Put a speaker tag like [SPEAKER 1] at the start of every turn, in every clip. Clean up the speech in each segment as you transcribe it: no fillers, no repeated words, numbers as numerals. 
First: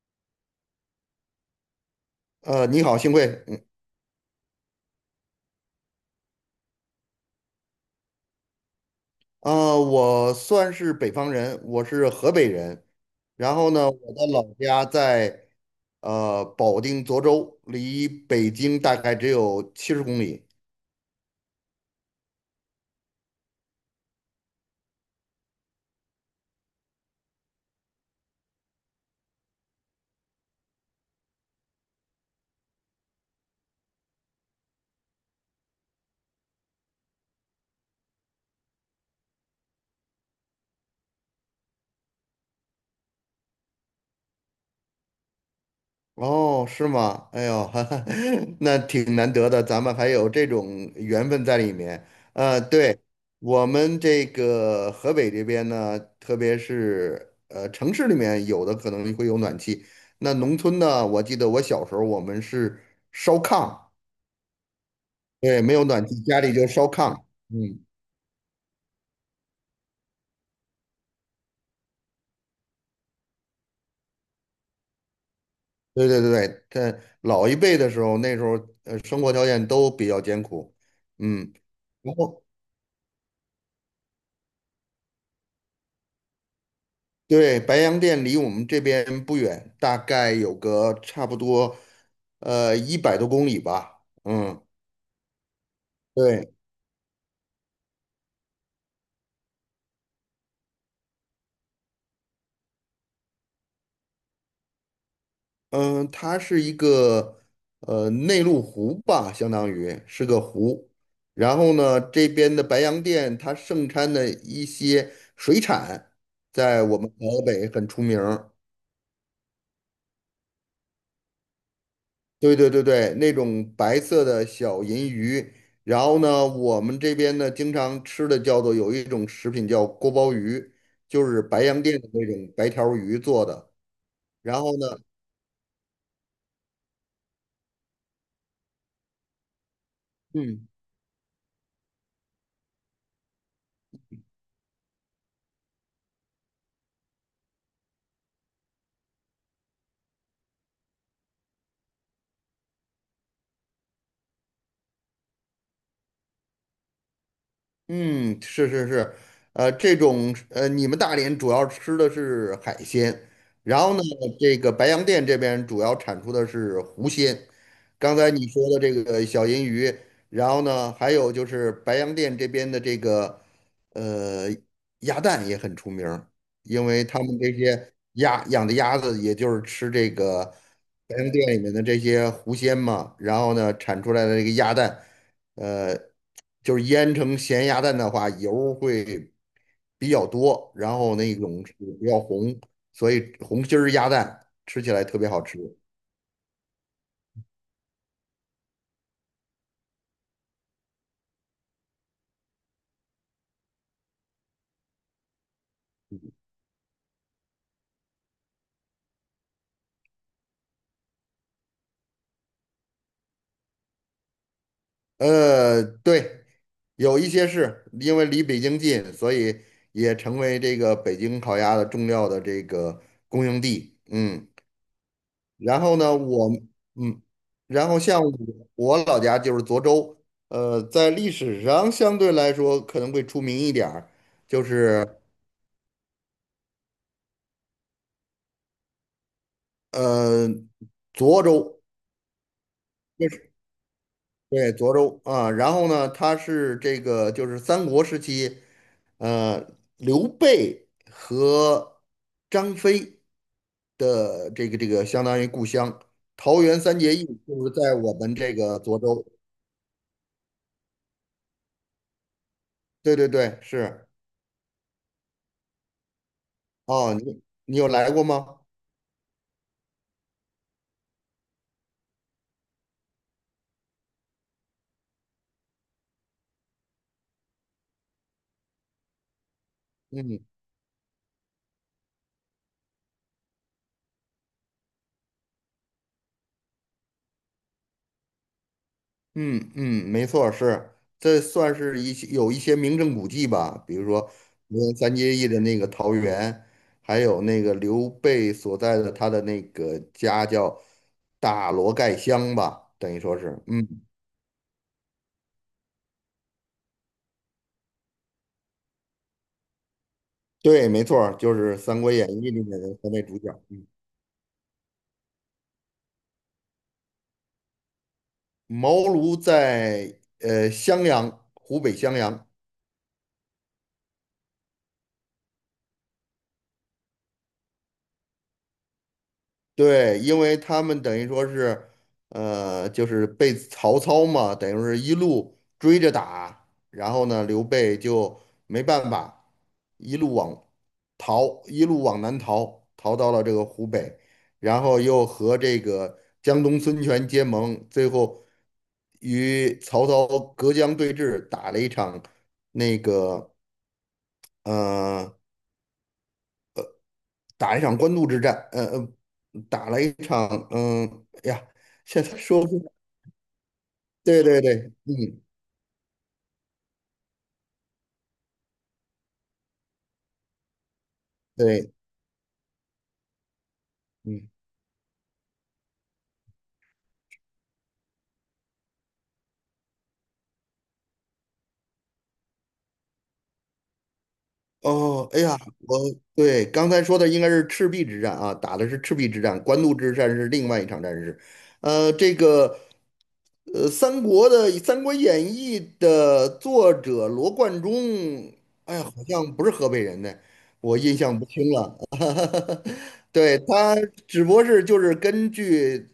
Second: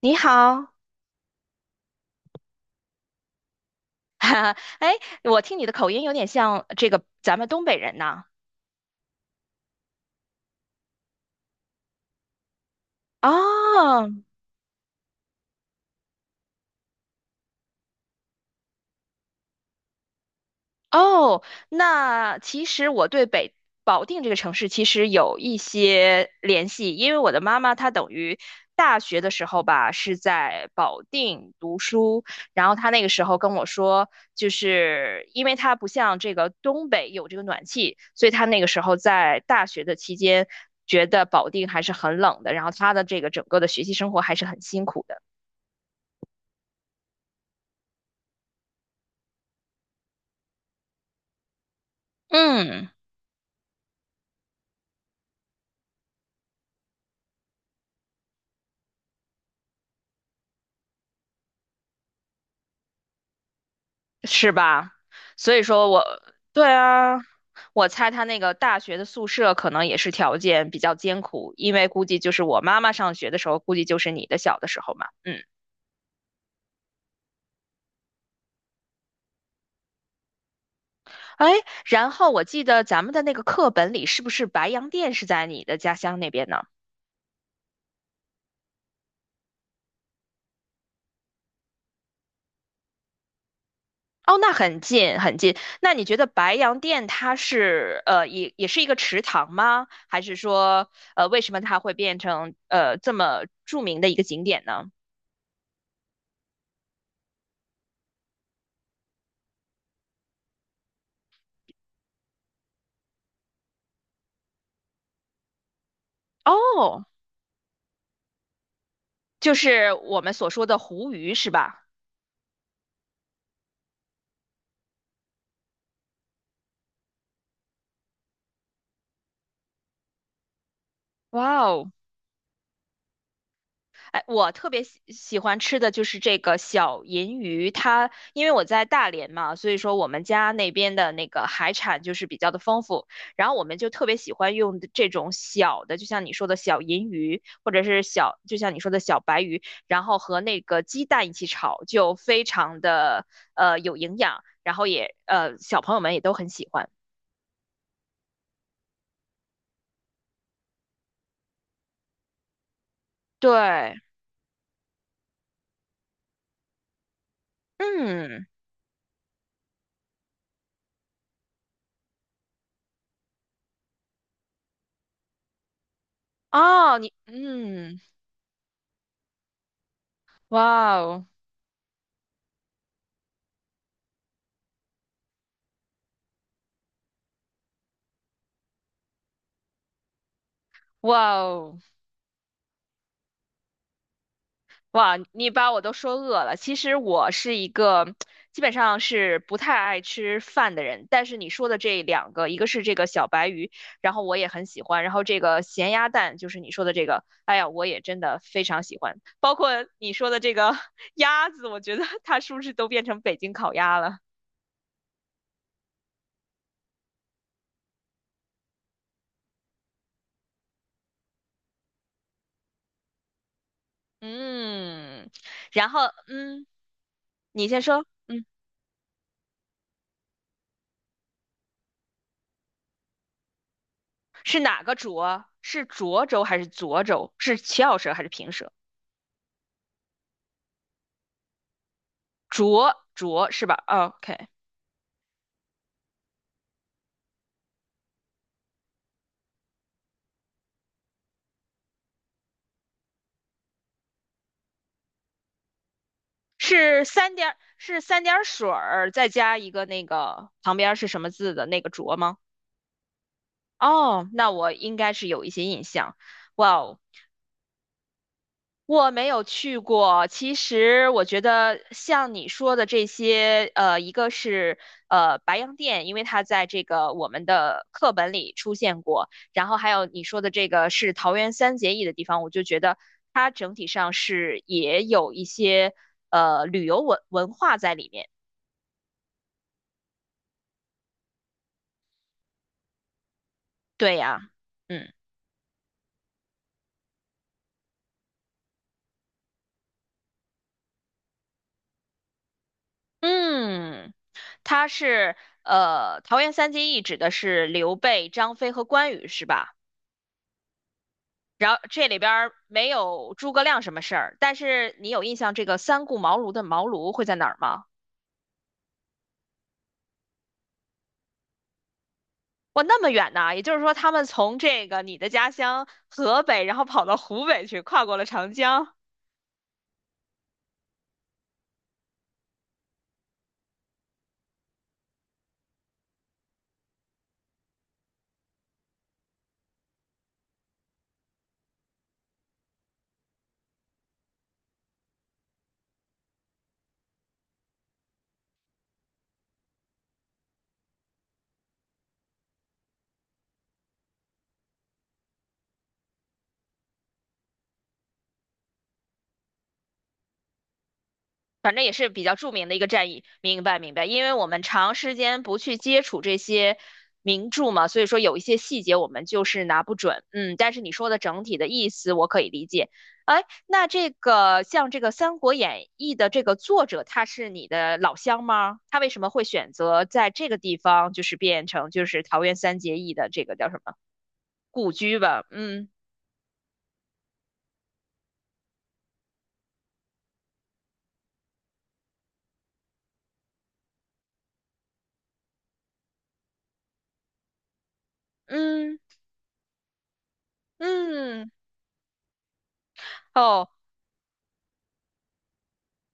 [SPEAKER 1] 你好，
[SPEAKER 2] 你好，幸会。嗯。
[SPEAKER 1] 哈哈，哎，我听你的口音有点像这个咱们东北人呐。
[SPEAKER 2] 啊、我算是北方人，我是河北人。然后呢，
[SPEAKER 1] 哦，
[SPEAKER 2] 我的老家在保定涿州，离北京大概只有70公里。
[SPEAKER 1] 哦，那其实我对保定这个城市其实有一些联系，因为我的妈妈她等于大学的时候吧是在保定读书，然后她那个时候跟我说，就是因为她不像这个东北有这个暖气，所以她那个时候在大学的期间觉得保定还是很冷的，然后她的这个整个的学习生活还是很辛苦的。
[SPEAKER 2] 哦，是吗？哎呦，哈哈。那挺难得的，咱们还有这种缘分在里面。
[SPEAKER 1] 嗯。
[SPEAKER 2] 对，我们这个河北这边呢，特别是城市里面有的可能会有暖气，那农村呢，我记得我小时候我们是烧炕，
[SPEAKER 1] 是吧？所以
[SPEAKER 2] 对，没有
[SPEAKER 1] 说我，
[SPEAKER 2] 暖气，家里就
[SPEAKER 1] 对
[SPEAKER 2] 烧炕。
[SPEAKER 1] 啊，
[SPEAKER 2] 嗯。
[SPEAKER 1] 我猜他那个大学的宿舍可能也是条件比较艰苦，因为估计就是我妈妈上学的时候，估计就是你的小的时候嘛。嗯，
[SPEAKER 2] 对对对对，在老一辈的时候，那时候生活条件都比较艰苦，
[SPEAKER 1] 哎，
[SPEAKER 2] 嗯。
[SPEAKER 1] 然
[SPEAKER 2] 然
[SPEAKER 1] 后我
[SPEAKER 2] 后。
[SPEAKER 1] 记得咱们的那个课本里是不是白洋淀是在你的家乡那边呢？
[SPEAKER 2] 对，白洋淀离我们这边不远，大概有个差不多，100多公里吧。
[SPEAKER 1] 哦，那
[SPEAKER 2] 嗯，
[SPEAKER 1] 很近很近。那你觉得
[SPEAKER 2] 对。
[SPEAKER 1] 白洋淀它是也是一个池塘吗？还是说为什么它会变成这么著名的一个景点呢？
[SPEAKER 2] 嗯、它是一个内陆湖吧，相当于是个湖。然后呢，这边的白洋淀它盛产的一些水产，在我
[SPEAKER 1] 哦，
[SPEAKER 2] 们河北很出名儿。
[SPEAKER 1] 就是我们所说的湖鱼是吧？
[SPEAKER 2] 对对对对，那种白色的小银鱼，然后呢，我们这边呢经常吃的叫做有一种食品叫锅包鱼，就是
[SPEAKER 1] 哇
[SPEAKER 2] 白洋
[SPEAKER 1] 哦，
[SPEAKER 2] 淀的那种白条鱼做的。
[SPEAKER 1] 哎，我
[SPEAKER 2] 然
[SPEAKER 1] 特
[SPEAKER 2] 后
[SPEAKER 1] 别
[SPEAKER 2] 呢。
[SPEAKER 1] 喜欢吃的就是这个小银鱼，它因为我在大连嘛，所以说我们家
[SPEAKER 2] 嗯。
[SPEAKER 1] 那边的那个海产就是比较的丰富，然后我们就特别喜欢用这种小的，就像你说的小银鱼，或者是小，就像你说的小白鱼，然后和那个鸡蛋一起炒，就非常的有营养，然后也小朋友们也都很喜欢。
[SPEAKER 2] 嗯，是是是，这种你们大连主要吃的是海鲜，然后
[SPEAKER 1] 对，
[SPEAKER 2] 呢，这个白洋淀这边主要产出的是湖鲜。刚才
[SPEAKER 1] 嗯，
[SPEAKER 2] 你说的这个小银鱼，然后呢，还有就是白洋淀这边的这个呃鸭蛋也很出名儿。因
[SPEAKER 1] 哦，
[SPEAKER 2] 为
[SPEAKER 1] 你
[SPEAKER 2] 他们这些
[SPEAKER 1] 嗯。
[SPEAKER 2] 鸭养的鸭子，也就是吃这个
[SPEAKER 1] 哇
[SPEAKER 2] 白
[SPEAKER 1] 哦，
[SPEAKER 2] 洋淀里面的这些湖鲜嘛，然后呢，产出来的这个鸭蛋。呃，就是腌成咸鸭蛋的话，油会比较多，然后
[SPEAKER 1] 哇
[SPEAKER 2] 那种是
[SPEAKER 1] 哦，
[SPEAKER 2] 比较红，所以红心儿鸭蛋吃起来特
[SPEAKER 1] 哇！
[SPEAKER 2] 别好
[SPEAKER 1] 你
[SPEAKER 2] 吃。
[SPEAKER 1] 把我都说饿了。其实我是一个基本上是不太爱吃饭的人，但是你说的这两个，一个是这个小白鱼，然后我也很喜欢，然后这个咸鸭蛋就是你说的这个，哎呀，我也真的非常喜欢。包括你说的这个 鸭子，我觉得 它是不是都变成北京烤鸭了？
[SPEAKER 2] 对，有一些是因为离北京近，所以也成为这个北京烤鸭的重要的这个供应地。嗯。
[SPEAKER 1] 嗯，
[SPEAKER 2] 然
[SPEAKER 1] 然
[SPEAKER 2] 后
[SPEAKER 1] 后
[SPEAKER 2] 呢，我
[SPEAKER 1] 嗯，
[SPEAKER 2] 嗯，
[SPEAKER 1] 你先
[SPEAKER 2] 然后
[SPEAKER 1] 说，
[SPEAKER 2] 像我
[SPEAKER 1] 嗯，
[SPEAKER 2] 我老家就是涿州，在历史上相对来说可能会出名一点儿。
[SPEAKER 1] 是
[SPEAKER 2] 就
[SPEAKER 1] 哪个
[SPEAKER 2] 是。
[SPEAKER 1] 涿啊是涿州还是涿州？是翘舌还是平舌？
[SPEAKER 2] 呃，涿州。
[SPEAKER 1] 浊
[SPEAKER 2] 就是
[SPEAKER 1] 浊是吧 OK
[SPEAKER 2] 对，涿州啊。然后呢，他是这个就是三国时期，呃，刘备和张飞的这个相当于故乡，桃园三
[SPEAKER 1] 是
[SPEAKER 2] 结义
[SPEAKER 1] 三点
[SPEAKER 2] 就是在
[SPEAKER 1] 是
[SPEAKER 2] 我
[SPEAKER 1] 三
[SPEAKER 2] 们
[SPEAKER 1] 点
[SPEAKER 2] 这
[SPEAKER 1] 水
[SPEAKER 2] 个涿
[SPEAKER 1] 儿
[SPEAKER 2] 州。
[SPEAKER 1] 再加一个那个旁边是什么字的那个浊吗？
[SPEAKER 2] 对对对，是。
[SPEAKER 1] 哦，那我应该是有一些印象。哇哦，
[SPEAKER 2] 哦，你有来过吗？
[SPEAKER 1] 我没有去过，其实我觉得像你说的这些，一个是白洋淀，因为它在这个我们的课本里出现过，然后还有你说
[SPEAKER 2] 嗯。
[SPEAKER 1] 的这个是桃园三结义的地方，我就觉得它整体上是也有一些旅游文化在里面。
[SPEAKER 2] 嗯嗯，没错儿。是，这算是一些有一些名胜古迹吧，比如
[SPEAKER 1] 对
[SPEAKER 2] 说
[SPEAKER 1] 呀，
[SPEAKER 2] 梅园
[SPEAKER 1] 嗯
[SPEAKER 2] 三结义的那个桃园，还有那个刘备所在的他的那个家叫大罗盖乡吧，等于说是。嗯，
[SPEAKER 1] 嗯，它是桃园三结义指的是刘备、张飞和关羽，是吧？
[SPEAKER 2] 对，没错儿就
[SPEAKER 1] 然
[SPEAKER 2] 是
[SPEAKER 1] 后
[SPEAKER 2] 《三
[SPEAKER 1] 这
[SPEAKER 2] 国
[SPEAKER 1] 里
[SPEAKER 2] 演
[SPEAKER 1] 边
[SPEAKER 2] 义》
[SPEAKER 1] 儿
[SPEAKER 2] 里面
[SPEAKER 1] 没
[SPEAKER 2] 的三位
[SPEAKER 1] 有
[SPEAKER 2] 主角。
[SPEAKER 1] 诸葛亮
[SPEAKER 2] 嗯，
[SPEAKER 1] 什么事儿，但是你有印象这个三顾茅庐的茅庐会在哪儿吗？
[SPEAKER 2] 茅庐在襄阳，湖北襄阳。
[SPEAKER 1] 哇，那么远呢！也就是说，他们从这个你的家乡河北，然后跑到湖北去，跨过了长江。
[SPEAKER 2] 对，因为他们等于说是，就是被曹操嘛，等于说是一路追着打，然后呢，刘备就没办法，一路往一路往南逃，逃到了这个湖北，然后又和这个江东孙权结盟，最后与曹操隔江对峙，打了一场那个，呃打一场官渡之战，打了一场，哎呀，
[SPEAKER 1] 反正也是比
[SPEAKER 2] 现
[SPEAKER 1] 较
[SPEAKER 2] 在
[SPEAKER 1] 著
[SPEAKER 2] 说
[SPEAKER 1] 名
[SPEAKER 2] 不
[SPEAKER 1] 的一
[SPEAKER 2] 出
[SPEAKER 1] 个
[SPEAKER 2] 来。
[SPEAKER 1] 战役。明白，明白。因为
[SPEAKER 2] 对
[SPEAKER 1] 我
[SPEAKER 2] 对
[SPEAKER 1] 们
[SPEAKER 2] 对。
[SPEAKER 1] 长时
[SPEAKER 2] 嗯，
[SPEAKER 1] 间不去接触这些名著嘛，所以说有一些细节我们就是拿不准。嗯，但是你说的整体的意
[SPEAKER 2] 对。
[SPEAKER 1] 思我可以理解。哎，那这
[SPEAKER 2] 嗯。
[SPEAKER 1] 个像这个《三国演义》的这个作者，他是你的老乡吗？他为什么会选择在这个地方，就是变成就是桃园三结义的这个叫什么故居
[SPEAKER 2] 哦，哎
[SPEAKER 1] 吧？
[SPEAKER 2] 呀，
[SPEAKER 1] 嗯
[SPEAKER 2] 我对刚才说的应该是赤壁之战啊，打的是赤壁之战，官渡之战是另外一场战事。呃，这个三国的《三国演义》的作者罗贯中，哎
[SPEAKER 1] 嗯
[SPEAKER 2] 呀，好像不是河北人呢，我印象不
[SPEAKER 1] 嗯，
[SPEAKER 2] 清了。对，
[SPEAKER 1] 哦，
[SPEAKER 2] 他只不过是就是根据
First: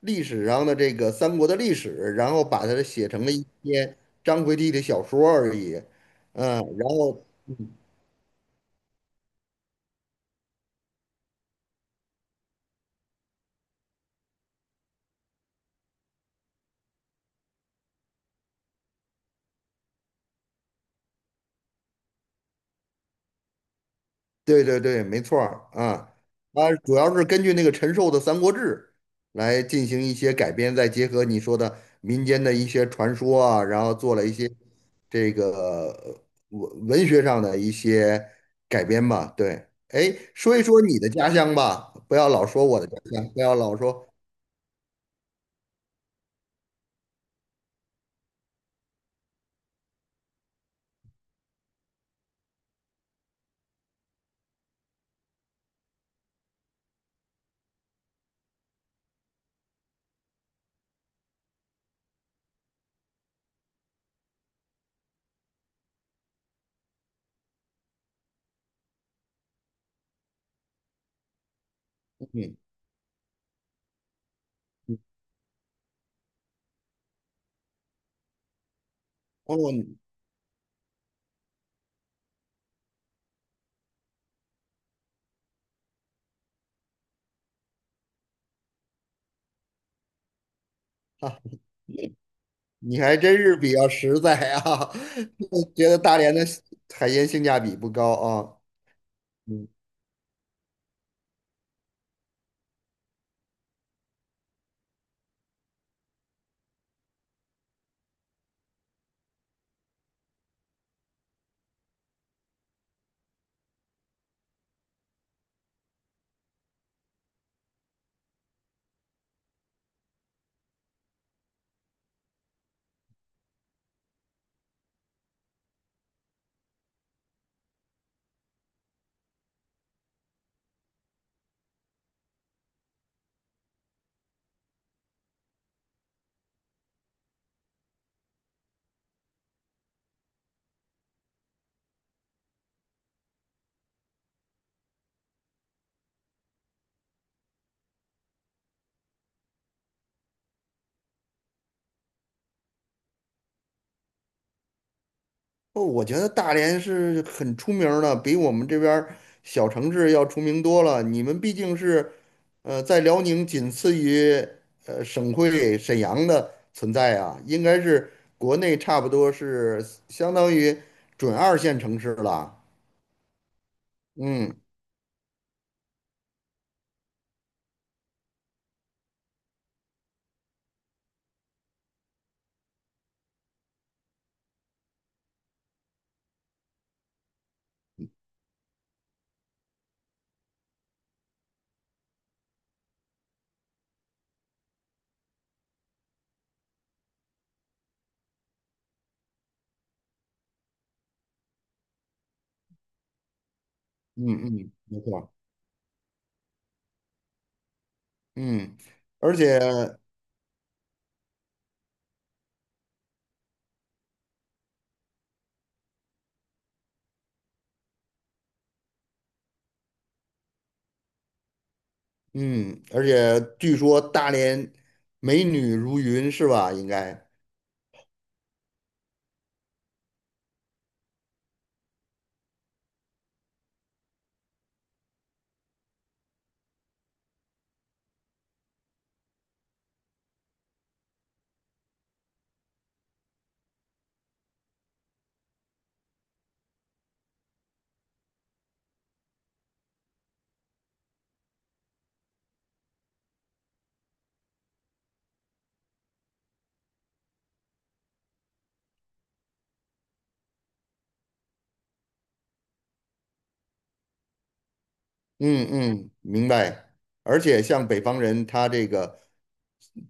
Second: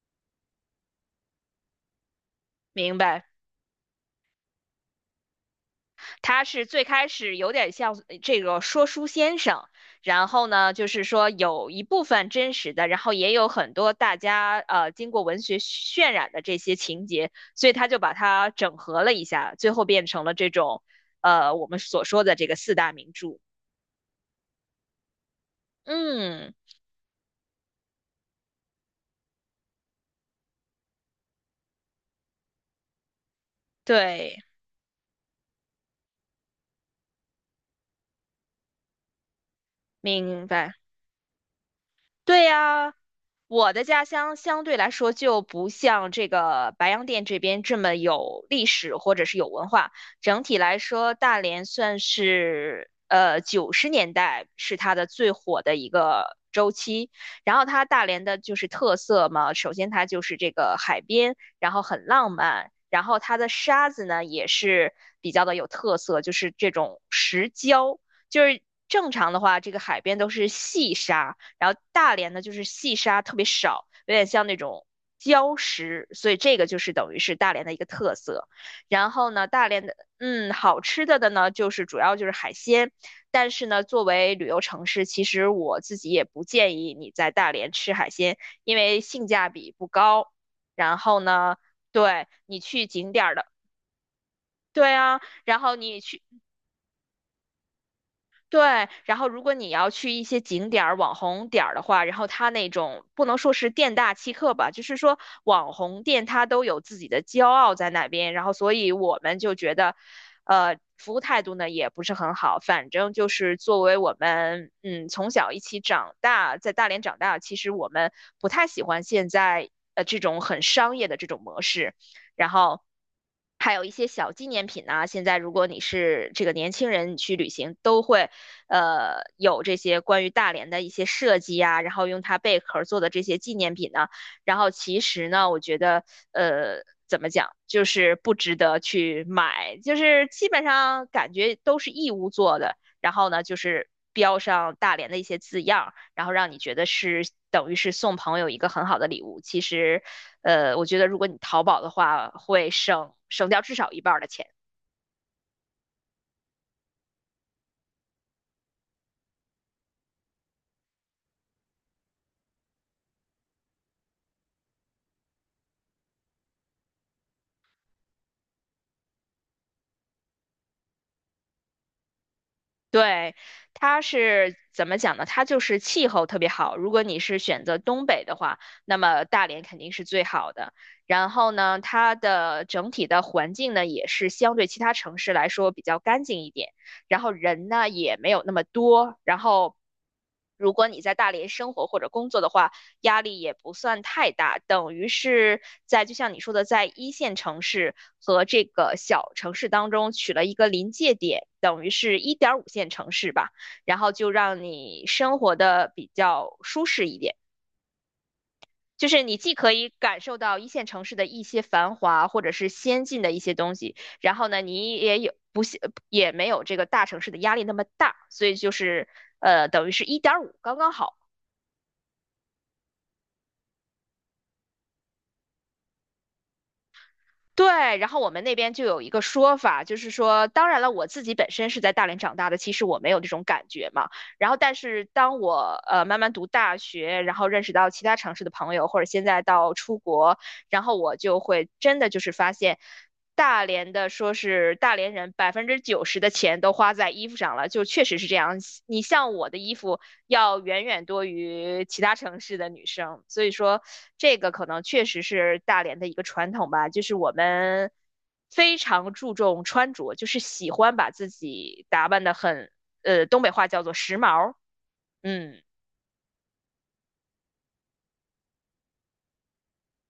[SPEAKER 2] 历史上的这个三国的历史，然后把它
[SPEAKER 1] 明
[SPEAKER 2] 写成
[SPEAKER 1] 白。
[SPEAKER 2] 了一篇张回体的小说而已。
[SPEAKER 1] 他
[SPEAKER 2] 嗯，
[SPEAKER 1] 是最
[SPEAKER 2] 然
[SPEAKER 1] 开
[SPEAKER 2] 后
[SPEAKER 1] 始有点像这个说书先生，然后呢，就是说有一部分真实的，然后也有很多大家经过文学渲染的这些情节，所以他就把它整合了一下，最后变成了这种我们所说的这个四大名著。
[SPEAKER 2] 对对对，没错儿啊。
[SPEAKER 1] 嗯，
[SPEAKER 2] 它主要是根据那个陈寿的《三国志》来进行一些改编，再结合你说的民间的一些传说啊，然后做了一
[SPEAKER 1] 对，
[SPEAKER 2] 些这个呃文学上的一些改编吧。对，哎，
[SPEAKER 1] 明
[SPEAKER 2] 说一
[SPEAKER 1] 白。
[SPEAKER 2] 说你的家乡吧，不要
[SPEAKER 1] 对
[SPEAKER 2] 老说我的
[SPEAKER 1] 呀，
[SPEAKER 2] 家乡，不要
[SPEAKER 1] 我
[SPEAKER 2] 老
[SPEAKER 1] 的家
[SPEAKER 2] 说。
[SPEAKER 1] 乡相对来说就不像这个白洋淀这边这么有历史或者是有文化。整体来说，大连算是90年代是它的最火的一个周期。然后它大连的就是特色嘛，首先它就是这个海边，然后很浪漫，然后它的沙子呢也是比较的有特色，就是这种石胶。就是正常的话，这个海边都是细沙，然后大连呢就
[SPEAKER 2] 嗯
[SPEAKER 1] 是细沙特别少，有点像那种礁石，所以这个就是等于是大连的一个特色。然后呢，
[SPEAKER 2] 哦，
[SPEAKER 1] 大连的
[SPEAKER 2] 你
[SPEAKER 1] 好吃的呢，就是主要就是海鲜，但是呢，作为旅游城市，其实我自己也不建议你在大连吃海鲜，因为性价比不高。然后
[SPEAKER 2] 啊，
[SPEAKER 1] 呢，对你去
[SPEAKER 2] 你
[SPEAKER 1] 景
[SPEAKER 2] 还
[SPEAKER 1] 点儿
[SPEAKER 2] 真
[SPEAKER 1] 的。
[SPEAKER 2] 是比较实在啊，
[SPEAKER 1] 对啊，然后
[SPEAKER 2] 觉得
[SPEAKER 1] 你
[SPEAKER 2] 大
[SPEAKER 1] 去
[SPEAKER 2] 连的海鲜性价比不高啊。
[SPEAKER 1] 对，然后如果
[SPEAKER 2] 嗯
[SPEAKER 1] 你要去一些景点儿、网红点儿的话，然后它那种不能说是店大欺客吧，就是说网红店它都有自己的骄傲在那边，然后所以我们就觉得，服务态度呢也不是很好，反正就是作为我们从小一起长大，在大连长大，其实我们不太喜欢现在这种很商业的这种模式，然后。还有一些小纪念品啊，现在如果你是这个年轻人，你去旅行都会有这些关于大连的一些设计啊，然后用它贝壳做的这些纪念品呢，然后其实呢，我觉得怎么讲，就是不值得去买，就是基本上感觉都是义乌做的，然后呢就是标上大连的一些字样，然后让你觉得是等于是送朋友一个很好的礼物。其实，我觉得如果你淘宝的话，会省掉至少一半儿的钱。
[SPEAKER 2] 哦，我觉得大连是很出名儿的，比我们这边儿小城市要出名多了。你们毕竟是，在辽宁仅次于省会沈阳的存在啊，应该是国内差不多是相当于准二线城市了。
[SPEAKER 1] 对，它是
[SPEAKER 2] 嗯
[SPEAKER 1] 怎么讲呢？它就是气候特别好。如果你是选择东北的话，那么大连肯定是最好的。然后呢，它的整体的环境呢，也是相对其他城市来说比较干净一点。然后人呢，也没有那么多。然后，如果你在大连生活或者工作的话，压力也不算太大，等于是在就像你说的，在一线城市和这个小城市当中取了一个临界点，等于是1.5线城市吧，然后
[SPEAKER 2] 嗯
[SPEAKER 1] 就让
[SPEAKER 2] 嗯，没
[SPEAKER 1] 你
[SPEAKER 2] 错。
[SPEAKER 1] 生活的比较舒适一点。
[SPEAKER 2] 嗯，
[SPEAKER 1] 就是
[SPEAKER 2] 而
[SPEAKER 1] 你既
[SPEAKER 2] 且
[SPEAKER 1] 可以感受到一线城市的一些繁华或者是先进的一些东西，然后呢，你也没有这个大城市的压力那么大，所以就是等于是一点五刚刚好。
[SPEAKER 2] 嗯，而且据说大连美女如云，是吧？应该。
[SPEAKER 1] 对，然后我们那边就有一个说法，就是说，当然了，我自己本身是在大连长大的，其实我没有这种感觉嘛。然后，但是当我慢慢读大学，然后认识到其他城市的朋友，或者现在到出国，然后我就会真的就是发现，大连的说是大连人90%的钱都花在衣服上了，就确实是这样。你像我的衣服。要远远多于其他城市的女生，所以说这个可能确实是大连的一个传统吧，就是我们非常注重穿着，就是喜欢把自己打扮得很，东北话叫做时髦，嗯。
[SPEAKER 2] 嗯嗯，明白。而且像北方人，他这个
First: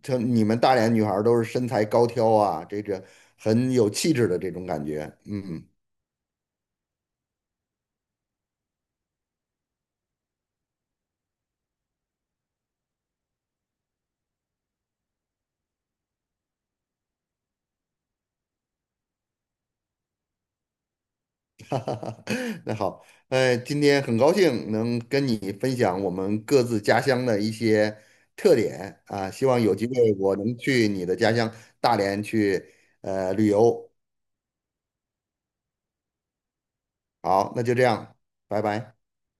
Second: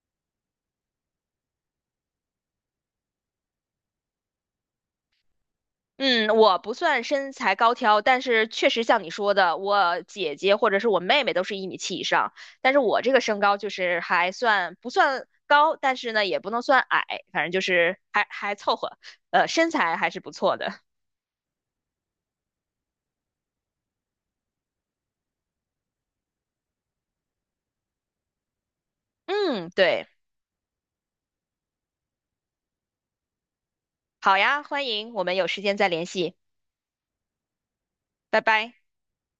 [SPEAKER 2] 你们大连女孩儿都是身材高挑啊，这个很有气质的这种感觉。嗯，
[SPEAKER 1] 嗯，我不算身材高挑，但是确实像你说的，我姐姐或者是我妹妹都是1.7米以上，但是我这个身高就是还算不算高，但是呢也不能算矮，反正就是还凑合，身材还是不错的。
[SPEAKER 2] 哈哈哈。那好，今天很高兴能跟你分享我们各自家乡的一些特点啊，希望
[SPEAKER 1] 嗯，
[SPEAKER 2] 有机
[SPEAKER 1] 对，
[SPEAKER 2] 会我能去你的家乡大连去旅游。
[SPEAKER 1] 好呀，欢迎，我们有时间再联系，
[SPEAKER 2] 好，那就这样，
[SPEAKER 1] 拜
[SPEAKER 2] 拜
[SPEAKER 1] 拜。
[SPEAKER 2] 拜。